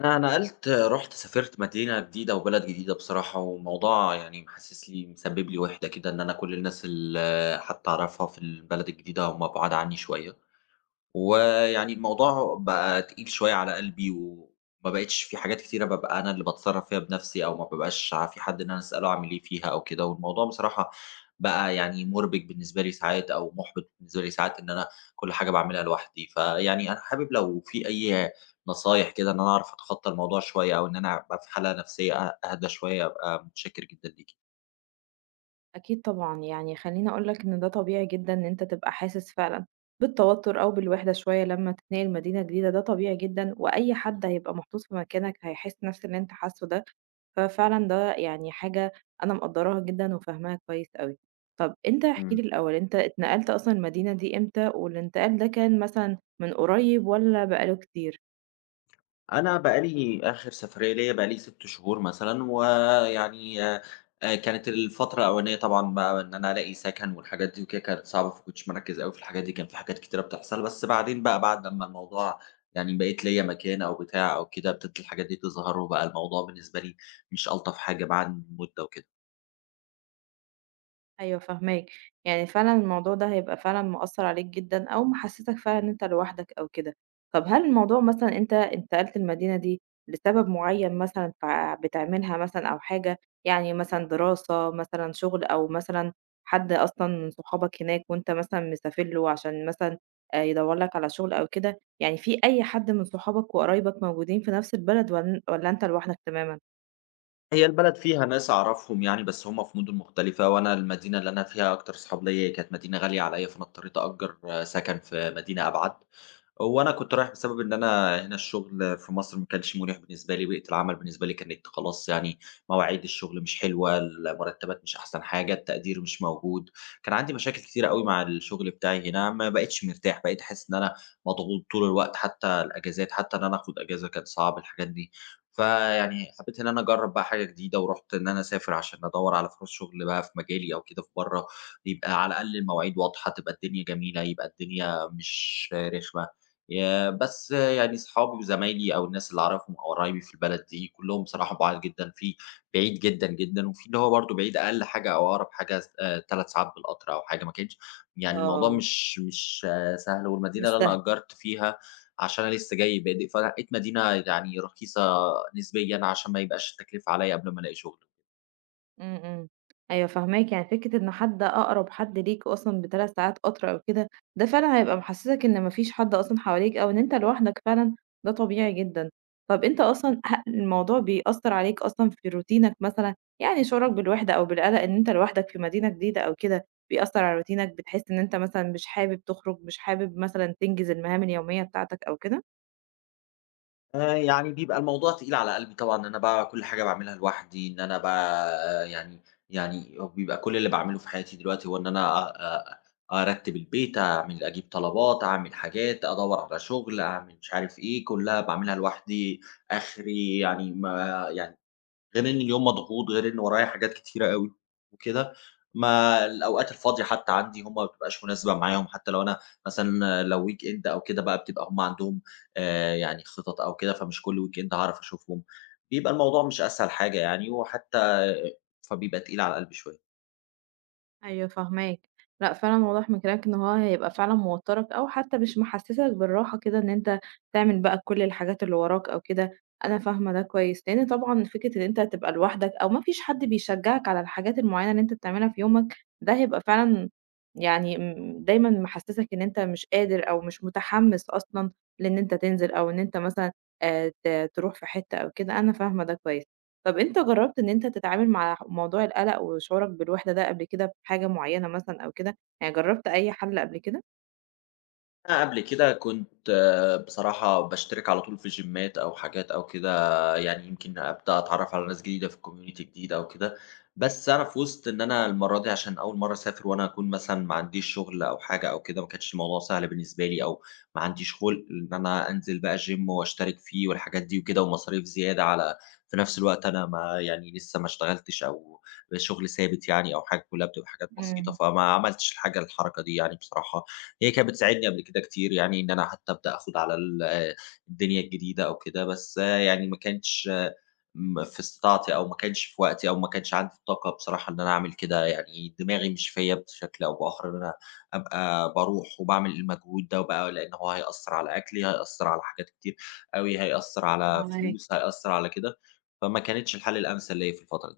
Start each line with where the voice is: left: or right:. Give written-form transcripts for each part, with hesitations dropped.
left: أنا نقلت رُحت سافرت مدينة جديدة وبلد جديدة بصراحة، والموضوع يعني محسس لي مسبب لي وِحدة كده، إن أنا كل الناس اللي حتى أعرفها في البلد الجديدة هُم بُعاد عني شوية. ويعني الموضوع بقى تقيل شوية على قلبي وما بقيتش في حاجات كتيرة بابقى أنا اللي باتصرّف فيها بنَفْسي، أو ما بابقاش في حد إن أنا أسأله أعمل إيه فيها أو كده. والموضوع بصراحة بقى يعني مُربِك بالنسبة لي ساعات أو مُحبِط بالنسبة لي ساعات إن أنا كل حاجة باعملها لوحدي. فيعني أنا حابب لو في أي نصايح كده إن أنا أعرف أتخطّى الموضوع شوية، أو إن أنا أبقى في حالة نَفْسية أهدى شوية، أبقى متشكر جدًا ليكِ.
right: أكيد طبعًا، يعني خلّيني أقول لك إن ده طبيعي جدًا إن أنت تبقى حاسس فعلًا بالتوتر أو بالوحدة شوية لمّا تتنقل مدينة جديدة، ده طبيعي جدًا، وأي حد هيبقى محطوط في مكانك هيحس نفس اللي أنت حاسُّه ده، ففعلًا ده يعني حاجة أنا مقدّراها جدًا وفاهماها كويس أوي. طَب أنت احكِ
left: إمم.
right: لي الأول، أنت اتنقلت أصلًا المدينة دي إمتى والانتقال ده كان مثلًا من قريب والّا بقى له كتير؟
left: أنا بقى لي آخر سفرية ليّا بقى لي 6 شهور مثلًا، ويعني كانت الفترة الأولانية طبعًا بقى إن أنا ألاقي سكن والحاجات دي وكده كانت صعبة، فما كنتش مركّز أوي في الحاجات دي، كان في حاجات كتيرة بتحصل. بس بعدين بقى بعد لمّا الموضوع يعني بقيت ليّا مكان أو بتاع أو كده، ابتدت الحاجات دي تظهر، وبقى الموضوع بالنسبة لي مش ألطف حاجة بعد مدة وكده.
right: أيوه فاهماك، يعني فعلًا الموضوع ده هيبقى فعلًا مأثّر عليك جدًا أو محسّسك فعلًا إن أنت لوحدك أو كده، طب هل الموضوع مثلًا أنت انتقلت المدينة دي لسبب معيّن مثلًا بتعملها مثلًا أو حاجة، يعني مثلًا دراسة مثلًا شغل أو مثلًا حد أصلًا من صحابك هناك وأنت مثلًا مسافر له عشان مثلًا يدوّر لك على شغل أو كده، يعني في أي حد من صحابك وقرايبك موجودين في نفْس البلد والّا أنت لوحدك تمامًا؟
left: هي البلد فيها ناس أعرفهم يعني، بس هم في مدن مختلفة، وأنا المدينة اللي أنا فيها أكتر صحاب ليّا كانت مدينة غالية عليّا، فأنا اضطريت أأجر سكن في مدينة أبعد. وأنا كنت رايح بسبب إن أنا هنا الشغل في مصر ما كانش مريح بالنسبة لي، بيئة العمل بالنسبة لي كانت خلاص يعني مواعيد الشغل مش حلوة، المرتبات مش أحسن حاجة، التقدير مش موجود، كان عندي مشاكل كتيرة أوي مع الشغل بتاعي هنا، ما بقيتش مرتاح، بقيت أحس إن أنا مضغوط طول الوقت، حتى الأجازات، حتى إن أنا آخد أجازة كان صعب الحاجات دي. فيعني حبيت إن أنا أجرّب بقى حاجة جديدة، ورُحت إن أنا أسافر عشان أدوّر على فرص شغل بقى في مجالي أو كده في برّه، يبقى على الأقل المواعيد واضحة، تبقى الدنيا جميلة، يبقى الدنيا مش رخمة. يا بس يعني صحابي وزمايلي أو الناس اللي أعرفهم أو قرايبي في البلد دي كلّهم بصراحة بُعاد جدًا، في بعيد جدًا، جدًا، وفي اللي هو برضه بعيد أقل حاجة أو أقرب حاجة س 3 ساعات بالقطر أو حاجة. ما كانش يعني الموضوع
right: آه،
left: مش سهل،
right: مش
left: والمدينة اللي أنا
right: سهل.
left: أجّرت فيها عشان أنا لسه جاي بادئ، فلقيت مدينة يعني رخيصة نسبيًا عشان ما يبقاش التكلفة عليَّ قبل ما ألاقي شغل.
right: إمم، إمم. أيوه فاهماك، يعني فكرة إنه حد أقرب حد ليك أصلًا ب3 ساعات قطر أو كده، ده فعلًا هيبقى محسسك إن ما فيش حد أصلًا حواليك أو إن أنت لوحدك فعلًا، ده طبيعي جدًا. طب أنت أصلًا الموضوع بيأثّر عليك أصلًا في روتينك مثلًا، يعني شعورك بالوحدة أو بالقلق إن أنت لوحدك في مدينة جديدة أو كده، بيأثّر على روتينك، بتحس إن أنت مثلًا مش حابب تخرج، مش حابب مثلًا تنجز المهام اليومية بتاعتك أو كده؟
left: يعني بيبقى الموضوع تقيل على قلبي طبعًا إن أنا بقى كل حاجة باعملها لوحدي، إن أنا بقى يعني بيبقى كل اللي باعمله في حياتي دلوقتي هو إن أنا أ أ أرتّب البيت، أعمل أجيب طلبات، أعمل حاجات، أدوّر على شغل، أعمل مش عارف إيه، كلّها باعملها لوحدي. آخري يعني ما يعني غير إن اليوم مضغوط، غير إن ورايا حاجات كتيرة أوي وكده. ما الأوقات الفاضية حتى عندي هم ما بتبقاش مناسبة معاهم، حتى لو أنا مثلًا لو weekend أو كده بقى بتبقى هم عندهم يعني خطط أو كده، فمش كل weekend هاعرف أشوفهم، بيبقى الموضوع مش أسهل حاجة يعني، وحتى فبيبقى تقيل على القلب شوية.
right: أيوه فاهماك. لأ فعلًا واضح من كلامك إن هو هيبقى فعلًا موتّرك أو حتى مش محسّسك بالراحة كده إن أنت تعمل بقى كل الحاجات اللي وراك أو كده، أنا فاهمة ده كويس، لإن طبعًا فكرة إن أنت هتبقى لوحدك أو ما فيش حد بيشجّعك على الحاجات المعيّنة اللي أنت بتعملها في يومك، ده هيبقى فعلًا يعني دايمًا محسّسك إن أنت مش قادر أو مش متحمّس أصلًا لإن أنت تنزل أو إن أنت مثلًا ت تروح في حتّة أو كده، أنا فاهمة ده كويس. طب أنت جرّبت إن أنت تتعامل مع موضوع القلق وشعورك بالوحدة ده قبل كده بحاجة معيّنة مثلًا أو كده، يعني جرّبت أي حَل قبل كده؟
left: أنا قبل كده كنت بصراحة باشترك على طول في جيمات أو حاجات أو كده، يعني يمكن أبدأ أتعرّف على ناس جديدة في community جديد أو كده. بس أنا في وسط إن أنا المرّة دي عشان أول مرّة أسافر وأنا أكون مثلًا ما عنديش شغل أو حاجة أو كده، ما كانش الموضوع سهل بالنسبة لي، أو ما عنديش خُلق إن أنا أنزل بقى gym وأشترك فيه والحاجات دي وكده ومصاريف زيادة على في نفس الوقت أنا ما يعني لسه ما اشتغلتش أو شغل ثابت يعني أو حاجة، كُلّها بتبقى حاجات بسيطة،
right: إمم،
left: فما عملتش الحاجة الحركة دي يعني بصراحة. هي كانت بتساعدني قبل كده كتير يعني إن أنا حتى أبدأ آخُد على ال آه، الدنيا الجديدة أو كده، بس يعني ما كانش في استطاعتي، أو ما كانش في وقتي، أو ما كانش عندي الطاقة بصراحة إن أنا أعمل كده. يعني دماغي مش فيّا بشكل أو بآخَر إن أنا أبقى باروح وباعمل المجهود ده وبقى لإن هو هيأثّر على أكلي، هيأثّر على حاجات كتير أوي، هيأثّر على
right: فاهماكِ.
left: فلوس، هيأثّر على كده، فما كانتش الحل الأمثل ليّا في الفترة.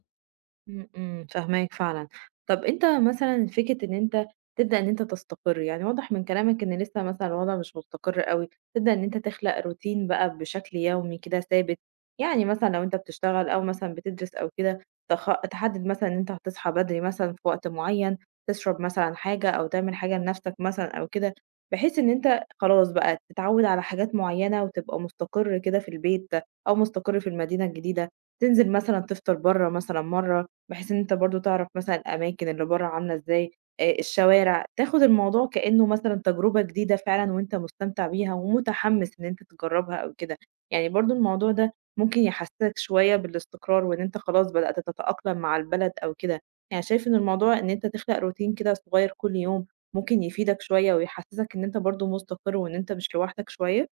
right: إمم، إمم، فاهماك فعلًا. طَب أنت مثلًا فكرة إن أنت تبدأ إن أنت تستقر، يعني واضح من كلامك إن لسه مثلًا الوضع مش مستقر أوي، تبدأ إن أنت تخلق روتين بقى بشكل يومي كده ثابت، يعني مثلًا لو أنت بتشتغل أو مثلًا بتدرس أو كده تحدد مثلًا إن أنت هتصحى بدري مثلًا في وقت معين، تشرب مثلًا حاجة أو تعمل حاجة لنفْسك مثلًا أو كده، بحيث إن أنت خلاص بقى تتعوّد على حاجات معيّنة وتبقى مستقر كده في البيت أو مستقر في المدينة الجديدة، تنزل مثلًا تفطر برّه مثلًا مرّة، بحيث إن أنت برضه تعرف مثلًا الأماكن اللي برّه عاملة إزاي، الشوارع، تاخد الموضوع كإنه مثلًا تجربة جديدة فعلًا وأنت مستمتع بيها ومتحمس إن أنت تجرّبها أو كده، يعني برضه الموضوع ده ممكن يحسسك شوية بالاستقرار وإن أنت خلاص بدأت تتأقلم مع البلد أو كده، يعني شايف إن الموضوع إن أنت تخلق روتين كده صغير كل يوم ممكن يفيدك شوية ويحسسك إن أنت برضه مستقر وإن أنت مش لوحدك شوية؟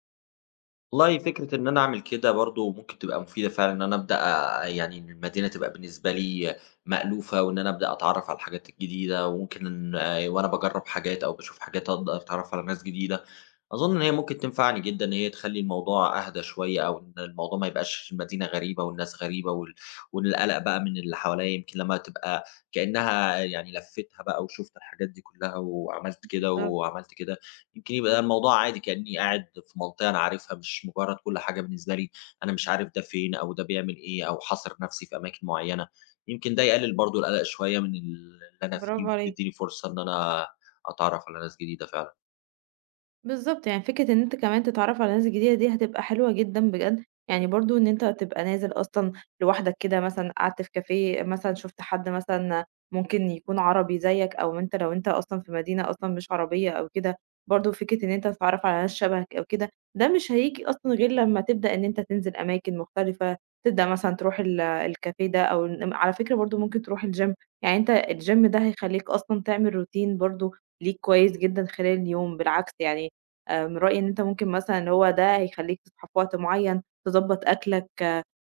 left: والله فكرة إن أنا أعمل كده برضه ممكن تبقى مفيدة فعلًا، إن أنا أبدأ يعني إن المدينة تبقى بالنسبة لي مألوفة، وإن أنا أبدأ أتعرّف على الحاجات الجديدة، وممكن وأنا باجرّب حاجات أو باشوف حاجات أقدر أتعرّف على ناس جديدة. أظن إن هي ممكن تنفعني جدًا، إن هي تخلّي الموضوع أهدى شوية، أو إن الموضوع ما يبقاش المدينة غريبة والناس غريبة والقلق بقى من اللي حواليّا، يمكن لمّا تبقى كإنّها يعني لفّيتها بقى وشُفت الحاجات دي كلّها وعملت كده
right: بالضبط،
left: وعملت كده. يمكن يبقى الموضوع عادي كأني قاعد في منطقة أنا عارفها، مش مجرد كل حاجة بالنسبة لي أنا مش عارف ده فين أو ده بيعمل إيه أو حاصر نفسي في أماكن معيّنة. يمكن ده يقلل برضه القلق شوية من اللي أنا
right: برافو
left: فيه
right: عليكِ.
left: ويديني فرصة إن أنا أتعرف على ناس جديدة فعلًا.
right: بالضبط، يعني فكرة إن أنت كمان تتعرّف على ناس جديدة دي هتبقى حلوة جدًا بجد، يعني برضه إن أنت تبقى نازل أصلًا لوحدك كده مثلًا قعدت في كافيه مثلًا شُفت حد مثلًا ممكن يكون عربي زيّك أو أنت لو أنت أصلًا في مدينة أصلًا مش عربية أو كده، برضه فكرة إن أنت تتعرّف على ناس شبهك أو كده، ده مش هييجي أصلًا غير لمّا تبدأ إن أنت تنزل أماكن مختلفة، تبدأ مثلًا تروح الكافيه ده أو على فكرة برضه ممكن تروح الgym، يعني أنت الgym ده هيخلّيك أصلًا تعمل روتين برضه ليك كويس جدًا خلال اليوم، بالعكس يعني من رأيي إن أنت ممكن مثلًا هو ده هيخلّيك تصحى في وقت معيّن، تضبّط أكلك،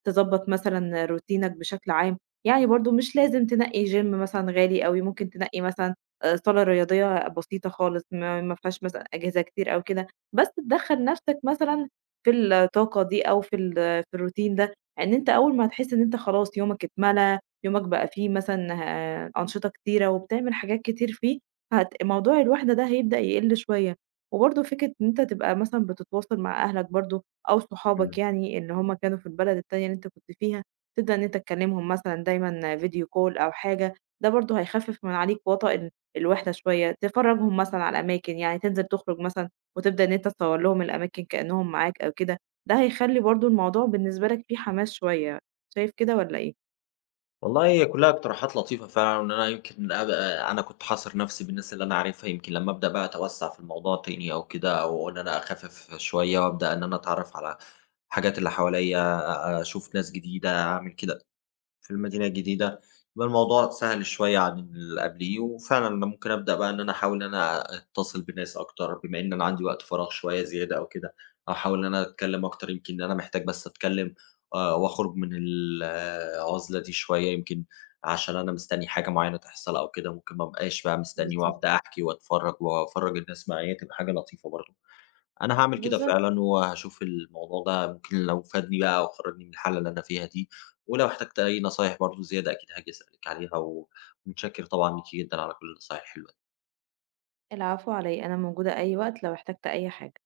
right: تضبّط مثلًا روتينك بشكل عام، يعني برضه مش لازم تنقّي gym مثلًا غالي أوي، ممكن تنقّي مثلًا صالة رياضية بسيطة خالص ما فيهاش مثلًا أجهزة كتير أو كده، بس تدخّل نَفْسك مثلًا في الطاقة دي أو في الروتين ده، إن أنت أول ما هتحس إن أنت خلاص يومك اتملى، يومك بقى فيه مثلًا أنشطة كتيرة وبتعمل حاجات كتير فيه، موضوع الوحدة ده هيبدأ يقِل شوية. وبرضه فكرة إن أنت تبقى مثلًا بتتواصل مع أهلك برضه أو صحابك
left: إمم.
right: يعني اللي هم كانوا في البلد التانية اللي أنت كنت فيها، تبدأ إن أنت تكلمهم مثلًا دايمًا video call أو حاجة، ده برضه هيخفف من عليك وطأ الوحدة شوية، تفرجهم مثلًا على أماكن يعني تنزل تخرج مثلًا وتبدأ إن أنت تصور لهم الأماكن كأنهم معاك أو كده، ده هيخلي برضه الموضوع بالنسبة لك فيه حماس شوية، شايف كده والّا إيه؟
left: والله هي كلها اقتراحات لطيفة فعلًا، وإن أنا يمكن أبقى أنا كنت حاصر نفسي بالناس اللي أنا عارفها، يمكن لمّا أبدأ بقى أتوسّع في الموضوع تاني أو كده، أو إن أنا أخفف شوية وأبدأ إن أنا أتعرف على الحاجات اللي حواليّا، أشوف ناس جديدة، أعمل كده. في المدينة الجديدة، يبقى الموضوع سهل شوية عن اللي قبليه، وفعلًا أنا ممكن أبدأ بقى إن أنا أحاول إن أنا أتصل بناس أكتر، بما إن أنا عندي وقت فراغ شوية زيادة أو كده، أو أحاول إن أنا أتكلم أكتر، يمكن إن أنا محتاج بس أتكلم وأخرج من العزلة دي شوية، يمكن عشان أنا مستني حاجة معينة تحصل أو كده، ممكن ما أبقاش بقى مستني
right: بالضبط.
left: وأبدأ أحكي وأتفرج وأفرّج الناس معايا، تبقى حاجة لطيفة برضه. أنا هاعمل كده
right: بالضبط،
left: فعلًا، وهاشوف الموضوع ده ممكن لو فادني بقى وخرّجني من الحالة اللي أنا فيها دي، ولو احتجت أي نصايح برضه زيادة أكيد هاجي أسألِك عليها، ومتشكر طبعًا ليكِ جدًا على كل النصايح الحلوة.
right: العفو على إيه، أنا موجودة أي وقت لو احتجت أي حاجة.